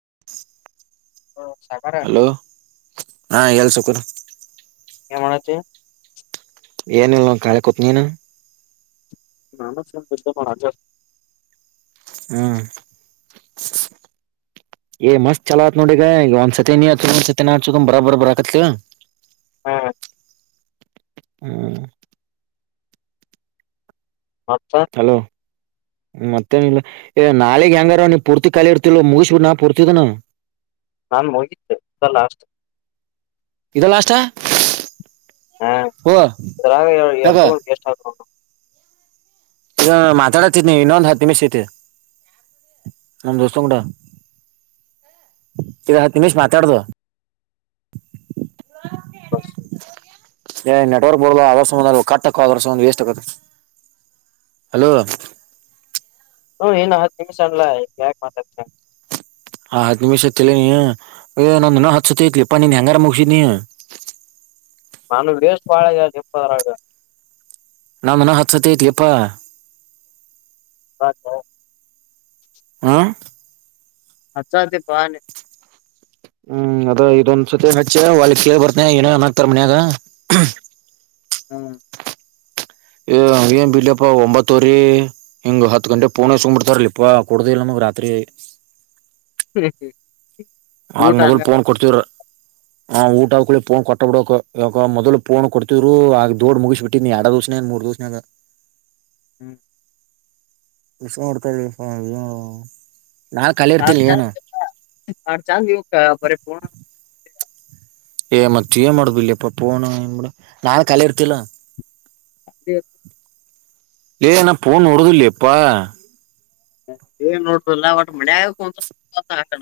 [inaudible] ಹ ಸಾಕಾರ ಹಲೋ ಹಾ ಎಲ್ ಸುಕುರ್ ಎ ಮಾಡತ್ತ ಏನ ಇಿಲ್ಲ ಕಾಲಿ ಕೂತ್ ನೀನು ನಾನ ಸ ಬೆ ಹಾಗ ಹ್ಮ್ ಏ ಮಸ್ತ್ ಚಲತ್ ನೋಡಿ ಈಗ ಈಗ ಒಂದ್ ಸತಿ ನೀ ಅತ್ ಒಂದ್ ಸತಿ ನಾಸಕಂಬ್ ಬರಾಬರ ಬರಾಕತ್ವ ಹಾ ಹ್ಮ ಮತ್ತ ಹಲೋ ಮತ್ತ ನಾಳಗ್ ಹೆಂಗಾರ ನೀ ಪೂರ್ತಿ ಕಾಲಿ ಇರ್ತಿಲ್ ಮುಗಿಸ್ಬಿಡ್ ನಾ ಪೂರ್ತಿದನ ನಾನ್ ಹೋಗಿದ್ದೆ ಅಲ್ಲ ಅಷ್ಟೆ ಕಲಸ್ಾ ಹ್ಮ ಇದರ ಯಾಕ ಎಷ್ಟ ವಸ್ ಆ ಈ ಮಾತಾಡತ್ತನಿ ಇನ್ನೊಂದು್ ಹತ್ತು ನಿಮಿಷ ತಿ ನಮ್ಮ ದಸ್ತ ಕಡ ತಿಿನಿಷ ಮಾತಾಡದು ಬಸ್ ಏ ನೆಟ್ವರ್ಕ್ ಬರ ಅವ್ರ ಕಕ ಅದರ ಒ ವೇಸ್ಟ್ ಆಗೆ ಹಲೋ ಹ ಹ ನಾ ಹತ್ತಿ ಚಾಣಲ ಮಾಡತ ಹಾ ಹದ್ ನಿಮಿಷ ಹತ್ತಲ ನೀ ನು ಹತ್ಸತ್ತ ಐತ್ಲಿಪ್ಪಾ ನೀನ್ ಹೆಂಗಾರ ಮುಗಸಿದ್ ನೀ ನಾನು ವೇಸ್ಟ್ ಬಾಳ ಯ ಚಪ್ಪದರಗ ನಾನ ಹತ್ಸತ್ತ ಐತಿಿಯಪ್ಪಾ ಹ ಹ ಹಾ ಹ ಸದೆ ಬನ್ ಹ್ಮ್ ಅದ ಇದೊಂದ್ಸತಿನ್ ಹಚ್ಚ ಒಲಿ ಕೇಳಳ್ ಬರ್ತನೆ ಏನನ ಆಕ್ತಾರ್ ಮನ್ಯಾಗ ಹ್ಮ್ ಏನ್ ಬಿಡ್ಲಿಪ್ಪಾ ಒಂಬತ್ತುವರಿ ಹಿಂಗ್ ಹತ್ತು ಗಂಟೆ ಪೂಣೆ ಸುಮ್ ಬಿಿಡ್ತಾರಲ್ಲಿ ಇಪ್ಪಾ ಕುಡುದ ಇಿಲ್ಲ ನ ಆದದರೆ [inaudible] [inaudible] ಹ ಆಗ ಮೊದಲ್ ಫೋನ್ ಕೊಡ್ತವ್ರ ಹಾ ಊಟ ಹಾಕೊಳ್ಳಿ ಫೋನ್ ಕೊಟ್ಟ ಬಿಡೋಕ್ ಯ ಮೊದ್ ಫೋನ್ ಕೊಡ್ತಿದ್ರು ಆಗ ದೋಡ್ ಮುಗ್ಬ ಬಿಟ್ಟಿದಿ ಎಡ ದ್ಸನೇ ಮೂೋಡುದು ಸಿ ಅ ಹ್ಮ ವಿಷ ಮಾಡಡ್ತಳ ಸಾ ಚಾರ್ ಸಾಡ್ ಚಾರ್ ದಿವಸ ಬರ ಪೂರ್ಣ ಏ ಮತ್ತ ಏನ್ ಮಾಡುದು ಇಲ್ಲಿಪ್ಪ ಪೋನು ಏನ್ ಮಾಡ ನಾನ್ ಕಲೆ ಇರ್ತಿಲ್ಲ ಅೇ ಲನ ಪನು ಉಡದಲ್ಲಪ್ಪಾ ಏನ್ ನೋಡ್ರಲ್ಲ ಒಟ್ ಮೆ ಆಗು ಅಂತ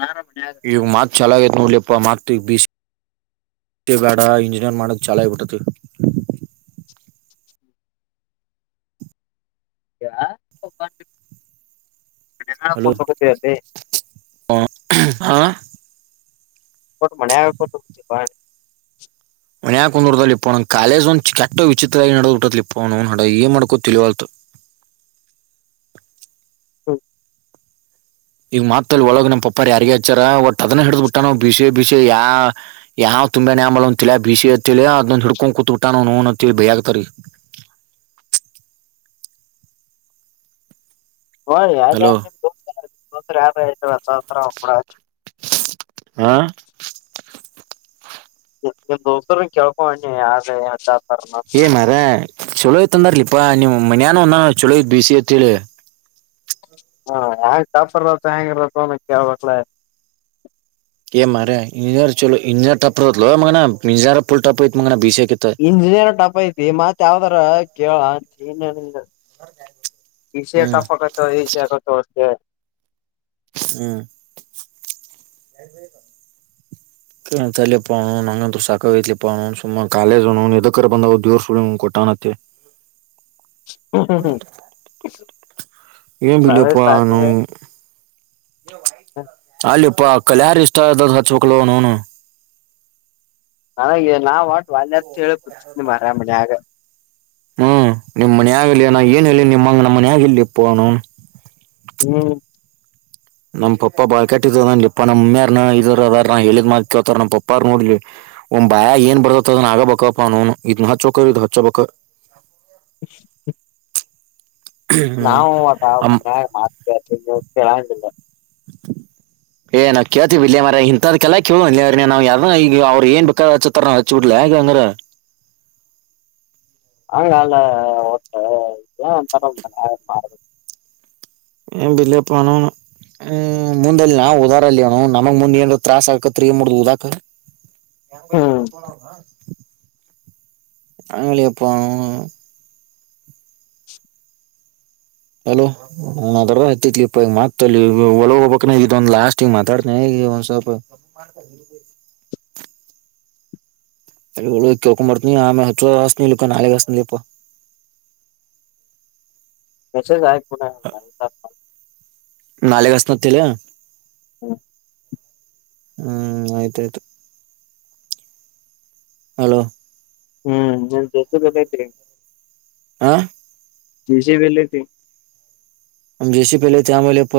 ಆರಾಮ ಈಗ ಮಾತ್ ಚಲ ಆೈತ್ ನೋಡ್ಲಿ ಅಪ್ಪ ಮತಿ ಬಿ ಸಿ ಬೇಡ ಇಂಜಿನಿಯರ್ ಮಾಡದು ಚಾಲ ಆಬಿಟ್ಟತಿ ಯ ಹಲೋ ತತರ ಹಾ ಟ ಮನೆ ಆ ಕೊಟ ಮನ್ಯಾಕಂದ್ಡತ ಇಪ್ಪವಣ್ಣ ಕೇ್ ಒಂದ ಚ ಕೆಟ್ಟ ವಿಚಿತ್ರವಾಗಿ ನಡೋಟ್ಟ ಇಪ್ಪವಣಡ ನ್ ಮಾಡ್ಕೋ ತಿಳವಲ್ು ಹೌ ಈಗ ಮಾತಲ್ಲಿ ಒಳಗ ನಮ್ಮ ಪಪ್ಪ ಯಾರಗ ಹಚ್ಚಾರ ಒಟ್ಟಟ್ ಅದನ್ನ ಹಿಡ್ದ ಬಿಿಟ್ಟ ನ ಬಿಸೆ ಬಿಸ ಯಾ ಯಾವ ತುಂಬೇ ಅಂಬಲಂತಾ ಬಿಸಿ ಅತ್ತ ಅದೊಂದ ಹಿಡ್ಕೊಂಡ ಕುೂತ್ ಊಟ ನೋ ಬೈಿ ಆಗ್ತರಿ ಒ ಹಲೋ ದಾವರ ಕೂಡ ಹ ನಿ್ ದೋಸ್ರ ಕೇಳ್ಕೊಣ್ಣಿ ಯ ಏ ಮಾರ ಚಲೋ ಯತ ಅಂದಾರಲಿಪಾ ನಿಮ್ಮ್ ಮನ್ಯಾನ ಒಂದ ಚಲೋ ಇ ಬಿಸಿ ತ್ ಹೇಳೇಳಿ ಹಾ ಹೆ್ಯಾಂಗ್ ಕಾಪರ್ತ್ ಹೆಂಗ ಇರತ್ ಒನ ಕಕ್ಲ ಮಾರ ಇಂಜಾರ ಚಲೋ ಇಂಜಾರಟಪಪ್ರುತ ಮ ಇಂಜಾರ ಪಫುಲ್ಟಪುಯಿತ ಮ ಭೀಷೆ ಇಂಜಿನಿಯರ್ ಟಪ್ ಐತಿತಿ ಮತ್ ಯಾವ್ದಾರ ಕೇಳ ಈಶೇ ಹ್ಮ್ ಫ್ ಆಗತ್ತ ಈಶೆ ಆಗತ್ತ ಅಷ್ಟೇ ಹ್ಮ ಪ್ಪ ನಂಗಂತ್ರ ಸ ಸಾಕಯ್ತಿಲಿಪ್ಪಣ ಸುಮ್ ಕಾಲೇಜು ಇದಕರ್ ಬಂದ ದವರ್ ಸು ಕೊಟ್ಟ ೆ ಹ್ಮ ಹ್ಮ್ ಹ್ಮ್ ಏನ್ ಬಿಳಿಯಪ್ಪ ಅವ್ನು ಅಲ್ಲಿಪ್ಪಾ ಕಲ್ಯಾರು ಇಷ್ಟ ಅ ಹಚ್ಕ್ಳ ನೂನು ನ ನಾವ್ ಆಟ್ ವಲ್ಯ ಅಂತ ಹೇಳಿ ಮ ಆರಾಮಿ ಆಗ ಹ್ಮ್ ನಿಮ್ಮ್ ಮನ್ ಯಾಗ ನ ಏನ್ ಹೇಳ ನಿಮ್ಮಂಗ ನಮ್ಮ ಮನ್ ಯಗ ಇಲ್ಲಿ ಫೋನು ಹ್ಮ್ ನಮ್ ಪಪ್ಪಾ ಬಾಳ್ ಕಟ್ಟಿದವದಲಿಪ್ಪ ನಮ್ಮ್ಯಾರ್ನ ಇದರು ಅದಾರ ನ ಹೇಳಿದ್ ಮಾಡ್ತಿತಾರ ನಮ್ಮ ಪಪ್ಪಾರ ನೋಡ್ಲಿ ಒಂದ್ ಭಯ ಏನ್ ಬರ್ದತ್ದನ್ ಆಗಬೇಕಪ್ಪ ನನು ಇದ್ನ ಹಚ್ೋಕ ಇದ್ ಹಚ್ೋಬೇಕಕ್ ಹ ಹ್ಮ್ ನಾವವು ಅವಟ ಅಮ್ ಮೊನ್ಯಾಗ ಮಾತಳ್ತೀ ನೀವು ಕೇಳಂಗಿಲ್ಲ ಏ ನಾವ್ ಕೇಳ್ತೀವಿ ಇಲ್ಲಯ ಮರ ಇಂತದ್ಲ್ಲ ಕೇಳ ನಾವ್ ಯಾರ ಈಗ ಅವ್ರ ಏನ್ ಬೇಕತಾರ ಹಚ್ ಬಿಡ್ಲ ಹ ಅಂಗಾರ ಹಂಗಾಲ ಟ್ಟ ನ್ ಒಂತರ ಮಾಡ ಏನ್ ಬಲೆಿಯಪ್ಪ ಅವ್ನು ಹ್ಮ್ ಮುಂದೆ ನಾ ಉದಾರ ಅಲ್ಲಿವನು ನಮಗ್ ಮುಂದ್ ಏನ್ ತತ್ರಾಸಸ್ ಆಾಕ ತಿರಿಗಿ ಮೂಡ್ದ ಉದಾಕ ಹ್ಮ್ ಯಂಗನ ಅಲೋ ಹದರ ಹತ್ತಿತ್ಲಿ ಇಪ್ಪ ಈ ಮಾತ್ತ ಒಳಗ ಹೋಗಬಕ್ಗ ಒಂದು ಲಾಸ್ಟ್ ಮಾತಾಡ್ತೇನೆ ಒನ್ಸಪ [unintelligible] ಅ ಹಳು ಕೆಕ ಮಾಡ್ತ ನೀ ಆಮೆ ಹತ್ತುಸನಕ ನಾಳೆಗೆಸನ ಅಪ್ಪ [unintelligible] ಹೆಸ ಆ ಪುನಃ ನಾಳಗೆಸನ ತಿಲ ಹ್ಮ ಹ್ಮ್ ಆಯ್ತಾಯ್ತು ಹಲೋ ಹ್ಮ್ ನನ್ ಜೋಸ ಬೈತ್ರಿ ಹಾ ವಿಜೇಯವೆಲ್ಲಾತಿ ನಮ ಜಸಿ ಪಲೆ ಆಮೇಲೆಪ್ಪ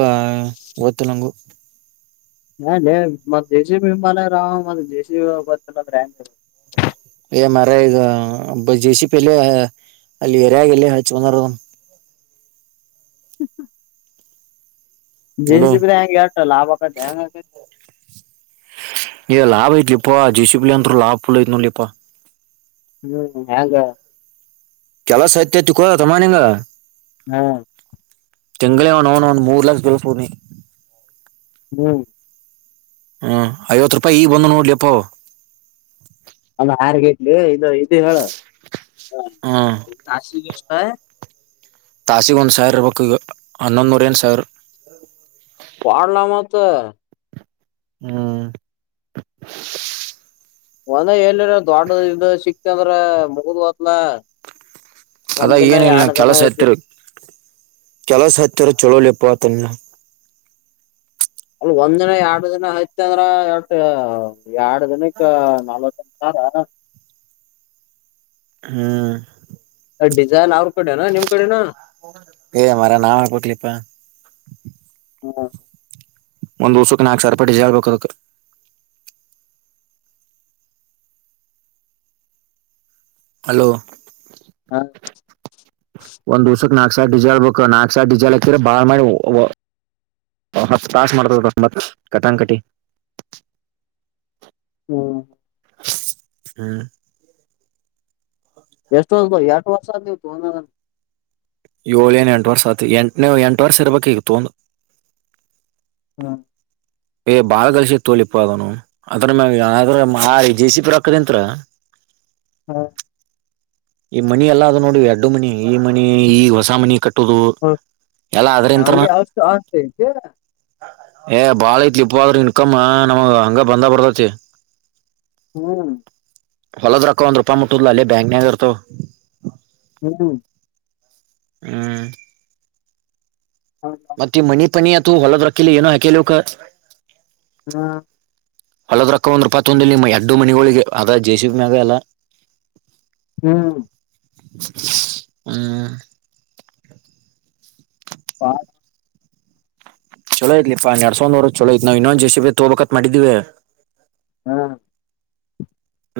ಓದತ್ತು ನಂಗು ಹಾ ಮ ಜಸಿ ಬಿಂಬಾಲೇ ರಾವ ಮ ಜಸಿ ಬತ್ತ ಬ್ರ್ಯಾಂಡ್ ಮರ ಇ ಒಬ್ಬ ಜೆ ಸಿ ಪಿಲ್ಲಿ ಅಲ್ಲಿ ಎರಾಗಲ್ಲಿ ಹಚ್ಚನಾರ [unintelligible] ಹಲೋ ಜನ್ಸ ಬಿಂಗಗೆ ಯಾರ ಲಾಭಾಗ ಈ ಲಾಭ ಐತಿಲಿಪ್ಪಾ ಡಿಸಿಪ್ಲಿನ್ ಅಂತೂ ಲಾಭ ಫುಲ್ ಐತ್ ನೋಡಲಿಪಾ ಹ್ಮ್ ಹ್ಯಾಂಗ ಕೆಲಸ ತಿತ್ತು ಕಡ ತಮಾನಿಂಗ ಹ ತಿಂಗಳಿನುನು ಒಂದ ಮೂರ್ ಲಕ್ಷ ದಳ ಪೂರ್ನಿ ಹ್ಮ್ ಹ್ಮ ಐವತ್ತು ರೂಪಾಯಿ ಈ ಬಂದು ನೋಡ್ಲಿಪ್ಪ ಅ ಆಾರ್ಗೇಟ್ಲಿ ಇದು ಇದು ಹೇಳ ಹ್ಮ್ ಹ ತಾಸಗ ಒಂದು ಸರ್ ಇವಕ್ಕೆ ಹನ್ನೊಂದು ನೂರ ಏನು ಸರ್ ಪಡಲಾಮತ್ತ ಹ್ಮ್ ಒಂದ ಹೇಳರ ದೊಡ್ ಇದ ಸಿಕ್ತಂದ್ರ ಮುಗದ್ ಹತ್ಲ ಅದಾ ಏನ ಇಲ್ ನ ಕೆಲಸ ಎತ್ತರ್ ಕೆಲ ಸಾಹಿತ್ಯರ ಚಳೋಲೆಪತನ್ನ ಅಲ್ ಒಂದ ದಿನ ಎರಡು ದಿನ ಆಯ್ತ್ ಅಂದ್ರ ಎ ಎರಡು ದಿನಕ್ಕೆ ನಲ್ತ್ ದಿನ ಹದಾ ಹ್ಮ್ ಡಿಸೈನ್ ಅವ್ರರು ಏ ಮರ ನಾಾವ ಹ ಕೊಟ್ಲಿಪ್ಪ ಹ್ಮ ಒಂದ್ ದಊಸಕ್ಕೆ ನಾಲ್ಕು ಸರ್ಪಟ್ಟಿ ಹೇಳ್ಬೇಕದಕ ಹಲೋ ಹ ಕ್ ನಾಕ್ಸಾ ಡಿಜಾಲ್ ಬಕ್ ನಾಗಕ್ಷಸಾರ್ ಡಜಾಲ್ ಹಾಕಿದ್ರ ಬಾಳ್ ಮಾಡಿ ತಾಸ್ ಮಾಡ್ತದ ಬ ಮತ್ ಕಟಾನ್ ಕಟಿ ಹ್ಮ ಹ್ಮ್ ಎಷ್ಟು ವರ್ಷ ಎರಷ್ಟ ವರ್ಷ ನೀು ಏಳ ನ್ ಎಂಟ ವರ್ತಿ ಎಂಟನೇ ಎಂಟ ವರ್ಷ ಇರ್ಬೇಕು ಈಗ ತೊಂದು ಹ್ಮ ಏ ಬಾಳ ಕಲ್ಸಿತ್ತು ತೋಲಿ ಇಪ್ಪ ಅದನು ಅದ್ರ್ರ ಜೆ ಸಿಪಿ ರಾಕ್ಕದಂತ್ರ ಹ್ಮ ಈ ಮನಿ ಎಲ್ಲ ಅದು ನೋಡಡಿ ಅಡ್ಡು ಮನಿ ಈ ಮನಿ ಈ ಹೊಸ ಮನಿ ಕಟ್ಟ ಹಟ್ಟುದು ಎಲ್ಲ ಅ್ರ ಇಂತ್ರನ ಹಂಗೆ ಅಷ್ಟು ಆಸ್ತಿ ಐತಿ ಏ ಬಾಳ ಐತ್ಲಿ ಇಪ್ಪ ಆದ್ರ ಇನ್ಕಮ್ ನಮಗ ಹಂಗ ಬಂದ ಬರ್ದತಿ ಹ್ಮ್ ಹೊಲದ್ರಕ್ಕ ಒಂದ್ೂಪಾಯಿ ಮುಟ್ಟುದ್ಲ ಅಲ್ಲೇ ಬ್ಯಾಂಕ್ನರ್ತ ಹ್ಮ್ ಹ್ಮ್ ಹ್ಮ ಮತ್ತ ಮನಿ ಪನಿ ಅತ ಹೊಲದ್ ರಕ್ಕಲಿ ಏನೋ ಹಾಕಲಿಕ್ಕ ಹಾ ಹಳದ ರೊಕ್ಕ ಒಂದ್ ರೂಪತ್ ಒಂದು ಎಡ್ಡು ಮನಗಳಿಗೆ ಅದ ಜೇಸಿ ಮ್ಯಾಗ ಎಲ್ಲ ಹ್ಮ್ ಹ್ಮ್ ಹ ಚಲೋ್ಲಿ ಇಪ್ಪಾ ಎಡ್ ಸೌ್ವರ್ ಚಲೋಯಐತ್ ನವು ಇನ್ನೊಂದು ಜಸಿ ಬ ತೋಬೇಕತ್ ಮಾಡಿದಿವವಿ ಹ್ಮ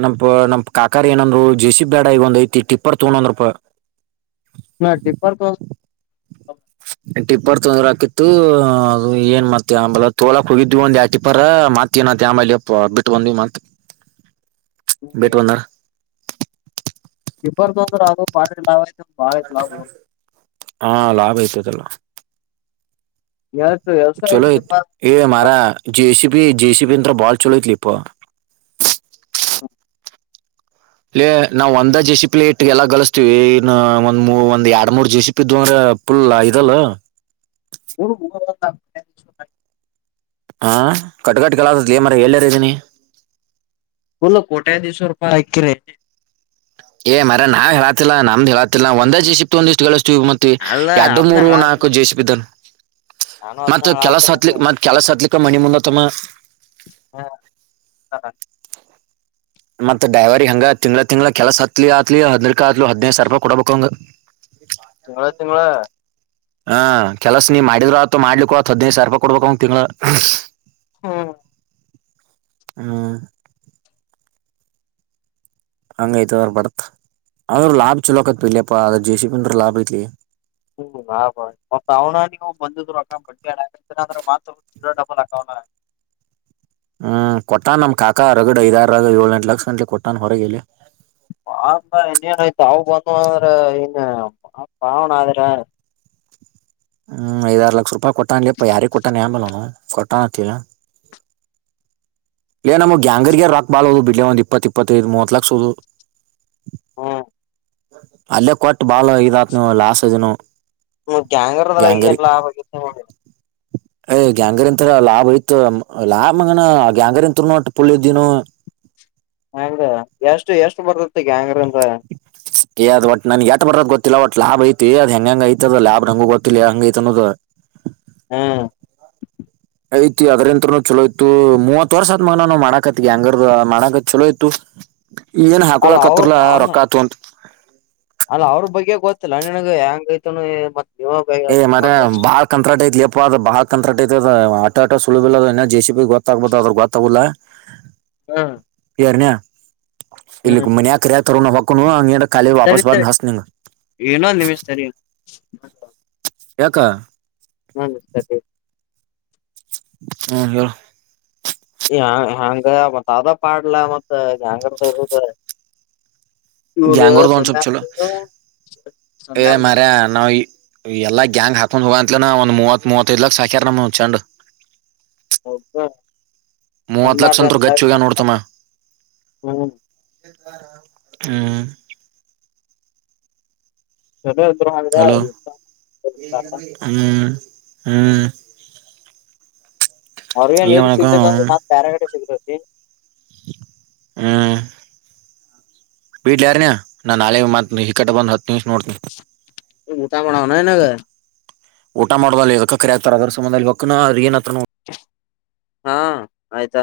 ನಮಪ ನಮ ಕಾಕರ್ ಏನಂದ್ರು ಜೆ ಸಿ ಬಿ ಬ್ಯಾಡ ಈಗ ಒಂದ ಐತಿ ಟಿಪ್ಪರ್ ತಗೊಂಡಂದ್ರಪ [unintelligible] ಟಿಪ್ಪರ್ [unintelligible] [unintelligible] ಟಿಪ್ಪರ್ ತೊಂದ್ರ ಹಾಕಿತ್ತು ಅದು ಏನ್ ಮತ್ತೆ ಆಂಬಲ ತಗೋಲಕ್ಕೆ ಹೋಗಿದ್ವಿ ಒಂದು ಟಿಪ್ಪರ್ ಮತ್ತನ ಮತ್ತೆ ಆಮೇಲೆಪ್ಪ ಬಿಟ್ ಬಂದ್ವಿ ಮತ್ತೆ ಹ ಬಿಟ್ ಬಂದ ಟಿಪ್ಪರ್ ತಗೊಂಡು [unintelligible] ಹಾ ಲಾಭ ಆಯ್ತಾದಲ್ಲ ಎಷ್ಟು ಎಷ್ಟ ಚಲೋ ಇತ್ತು ಐತಿಪ್ಪ ಜೆಸಿಪಿ ಜೆಸಿಪಿ [unintelligible] ರಂದ್ರ ಬಾಲ್ ಚಲೋ ಐತಿ ಯಪ್ಪ ಲೆ ನಾವ್ ಒಂದ ಜೆ ಸಿ ಪಿ ಲೇಟ್ ಎಲ್ಲ ಗಳಿಸಸ್ತೀವಿ ಇನ್ನು ಒಂದ್ ಒಂದ್ ಎರಡ್ ಮೂರ್ ಜೆ ಸಿಪ ಇದ ಅಂದ್ರ ಪುಲ್ಲ ಆಯದಲ್ಲ [unintelligible] ಹಾ ಕಟ್ಕಟ್ ಕೆಳತ್ ಮರ ಹೇಳಾರ ಇದ್ದೀನಿ ಫುಲ್ಲು ಕೋಟ್ಯಾದಿಶ್ವರ ರೂಪಾಯ ಐ ಕಿರಿ ಏ ಮರ ನಾವ್ ಹೇಳಾತಿಲ್ಲ ನಮ್ದು ಹೇಳಾತಿಲ್ಲ ಒಂದ ದ ಜೆಸಿಪಿ ಇಷ್ಟು [unintelligible] ಮತ್ತೆ ಅಲ್ಲ ಎರಡು ಅದ್ನ ಮೂರು ನಾಲ್ಕು ಹೇಳಾತನ ಜೆಸಿಬಿ ದ ನಾನು ಅದ್ನ ಮತ್ತ ಕೆಲಸ ಹತ್ಲಿ ಹೇಳಾತನ ಮತ್ ಕೆಲಸ ಹತ್ಲಿಕ್ಕ ಮಣಿ ಮುಂದತ್ತಮ್ಮ ಹಾ ಹಾ ಮತ್ತ ಡೈವರಿ ಹಂಗ ತಿಂಗ್ಳ ತಿಂಗ್ಳ ಕೆಲಸ ಹತ್ಲಿ ಆತ್ಲಿ ಹದಿನಕ ಆತ್ ಹದಿನೈದು ಸಾವಿರ ರೂಪಾಯಿ ಕೊಡಬೇಕ್ ಅವಂಗ ತಿಂಗಳ ತಿಂಗಳ ಹಾ ಕೆಲಸ ನೀ ಮಾಡಿದ್ರು ಆತ ಮಾಡ್ಲಿಕ್ಕ ಆತ್ ಹದಿನೈದು ಸಾವಿರ ರೂಪಾಯಿ ಕೊಡ್ಬೇಕ್ ಅವಂಗ ತಿಂಗಳ ಹಾ ಹಂಗೈತ ಅವ್ರ ಬದಕ್ ಅವ್ರು ಲಾಭ ಚಲೋಕತ್ ಇಲ್ಲಿಪ್ಪಾ ಅದ್ರ ಜೆ ಸಿ ಬಿ ಅಂದ್ರ ಲಾಭ ಐತಿ ಲೆ ಹ್ಮ್ ಮತ್ತೆ ಅವನ ಬಂದಿದ್ರು ಅಕ್ಕ ಬಟ್ಟಿ ಆತ ಅಕು ಡಬಲ್ ಹಾಕಲ್ಲ [unintelligible] ಹ್ಮ್ ಕೊಟ್ಟಾನ ನಮ್ ಕಾಕಾ ಹೊರಗಡೆ ಐದಾರ ರ ಏಳ್ ಎಂಟು ಲಕ್ಷ ಕೊಟ್ಟಾನ ಹೊರಗೆಲ್ಲಿ ಬಾ ಇನ್ನೇನ್ ಆಯ್ತ ಅ ಬತ ಅಂದ್ರ ಇನ್ ಪಾವಣ ಆದ್ರ ಹ್ಮ್ ಐದಾರು ಲಕ್ಷ ರೂಪಾಯಿ ಕೊಟ್ಟನ್ಲಿಪ್ಪ ಯಾರಿ ಕೊಟ್ಟಾನ ಹೆಂಬಲ್ಲ ಕೊಟ್ಟಾನತ್ತಿಲ್ಲ ಹೇ ನಮ್ಮ ಗ್ಯಾಂಗರ್ಗ ರಾಕ್ ಬಾಳದು ಬಿಡ್ಲೆ ಒಂದ್ ಇಪ್ಪತ್ತ ಇಪ್ಪತ್ತೈದು ಮೂವತ್ ಲಕ್ಷ ಹೌದು ಹ್ಮ ಅಲ್ಲೇ ಕೊಟ್ಟ ಬಾಳ ಇದಾತ್ ನೀವು ಲಾಸ್ ಹ್ಮ ಗ್ಯಾಂಗರ್ ಅದ್ರ ಗ್ಯಾಂಗರಿ ಐಗನ್ ಲಾ [unintelligible] ಏ ಗ್ಯಾಂಗರಿಂತರ ಲಾಭ ಇಯ್ತ ಲಾಭ ಮಗನ ಗ್ಯಾಂಗರಿ [unintelligible] ಪುಳ್ಳಿಿದ್ದಿನು ಹಂಗ ಎಷ್ಟು ಎಷ್ಟು ಬರ್ತತಿಗ ಗ್ಯಾಂಗರ್ ಇಂದ ಯ ಒಟ್ ನನ್ಗೆ ಎಟ ಬರದ ಗೊತ್ತಿಲ್ಲ ಒಟ್ ಲಾಬ್ ಐತಿ ಹೆಂಗ ಹೆಂಗ ಐತೋ ಲಾಭ ಹಂಗ ಗೊತ್ತಿಲ್ಲಲ್ಲ ಹಂಗ ಐತ ಅನ್ನೋದು ಹ್ಮ ಐತಿ ಅದ್ರಂತ್ರನು ಚಲೋಯತ್ತು ಮೂವತ್ ವರ್ಷ ಆದದ ಮನ ಮಾಡಕತ್ ಗ್ಯಾಂಗರ್ ಮಾಡಕತ್ ಚಲೋ ಇತ್ತು ಏನ್ ಅಲ್ಲ ಅವ್ರ ಹಾಕೊಳಕತ್ತರ್ಲ್ಲಾ ಅಲ್ಲ ರೊಕ್ಕಾ ಹತಂತ ಅಲ್ಲ ಅವ್ರ ಬಗ್ಗೆ ಗೊತ್ತಿಲ್ಲ ನನಗೆ ಹೆಂಗೈತ ಏ ಮರ ಬಹಳ ಕಂತ್ರಾಟ ಐ ಯಪ್ಪ ಅದು ಬಹಳ ಕಂತ್ರಾಟ ಐತ ಆಟೋ ಆಟೋ ಸಲಭ ಇಲ್ಲ ಜೆಸಿಬಿ ಗೊತ್ತಾಗಬೋದು ಅದ್ರ ಗೊತ್ತಾಗಿಲ್ಲ ಹ್ಮ್ ಯಾರ್ನ್ಯ ಹ್ಮ್ ಇಲ್ಲಿಕ್ಕೆ ಮನೆಯಕ ಕರಿಯತರೋ ಅಕ್ಕ ನು ಕಾಲೀ ಸರಿ ವಾಪಸ ಬ ಸರಿ ಹಸ ನಿನು ಇನ್ನೊಂದ್ ನಿಮಿಷ ಸರಿ ಇನ್ನೊಂದ್ ಯಕಾ [unintelligible] ಹ್ಮ ಹೇಳ ಹ್ಯಾಂಗ ಮತ್ತ ಅದ ಮಡ್ಲ ಮತ್ತ ಗ್ಯಾಂಗರ್ [unintelligible] ಗ್ಯಾಂಗರ್ ತನ್ ಸಪ ಚಲ ಏ ಸಮ್ಯಾರ್ ಮಾರ ನ ಎಲ್ಲಾ ಗ್ಯಾಂಗ್ ಹಾಕೊಂಡ್ ಹೋಗ ಅಂತಲನ ಒಂದ್ ಮೂವತ್ವತ್ೈದ್ಲಕ್ ಸಾಕ್ಯಾರ್ ನಮ್ ಹ ಚಂಡ್ ಮೂವತ್ ಲಕ್ಷ ಸಮ್ಯಾರ್ ಸತ್ರರು ಗಚ್ಚುಗ ನೋಡ್ತಮ್ಮ ಹ್ಮ್ ಹ್ಮ್ ಚಲೋ ಇದ್ರು ಹಂಗ ಹಲೋ ಹ್ಮ್ ಹ್ಮ್ ಅವ್ರಗ ಏನ್ ನೀರು ಮಾಡಕ ಸಿಗ್ಲ್ರ ನಾ ಪ್ಯಾರಗಡೆ ಸಿಗ್ರರಿ ಹ ಬಿಡ್ ಯಾರ ನಾ ನಳೆ ಮ ಈ ಕಟ್ಟ ಬಂದ ಹತ್ತ ಮಊಟಾಾಮಣಾವನ ನಗ ಊಟ ಮಾಡದಲ್ಲ ಇದದಕ್ಕೆ ಕರೆ ಆಗ್ತಾರೆ ಅದ್ರ ಸಮಬಧದಲ್ಲಿಲ್ಕ್್ರ ಏನತ್ರ ಹಾ ಆಯ್ತಾ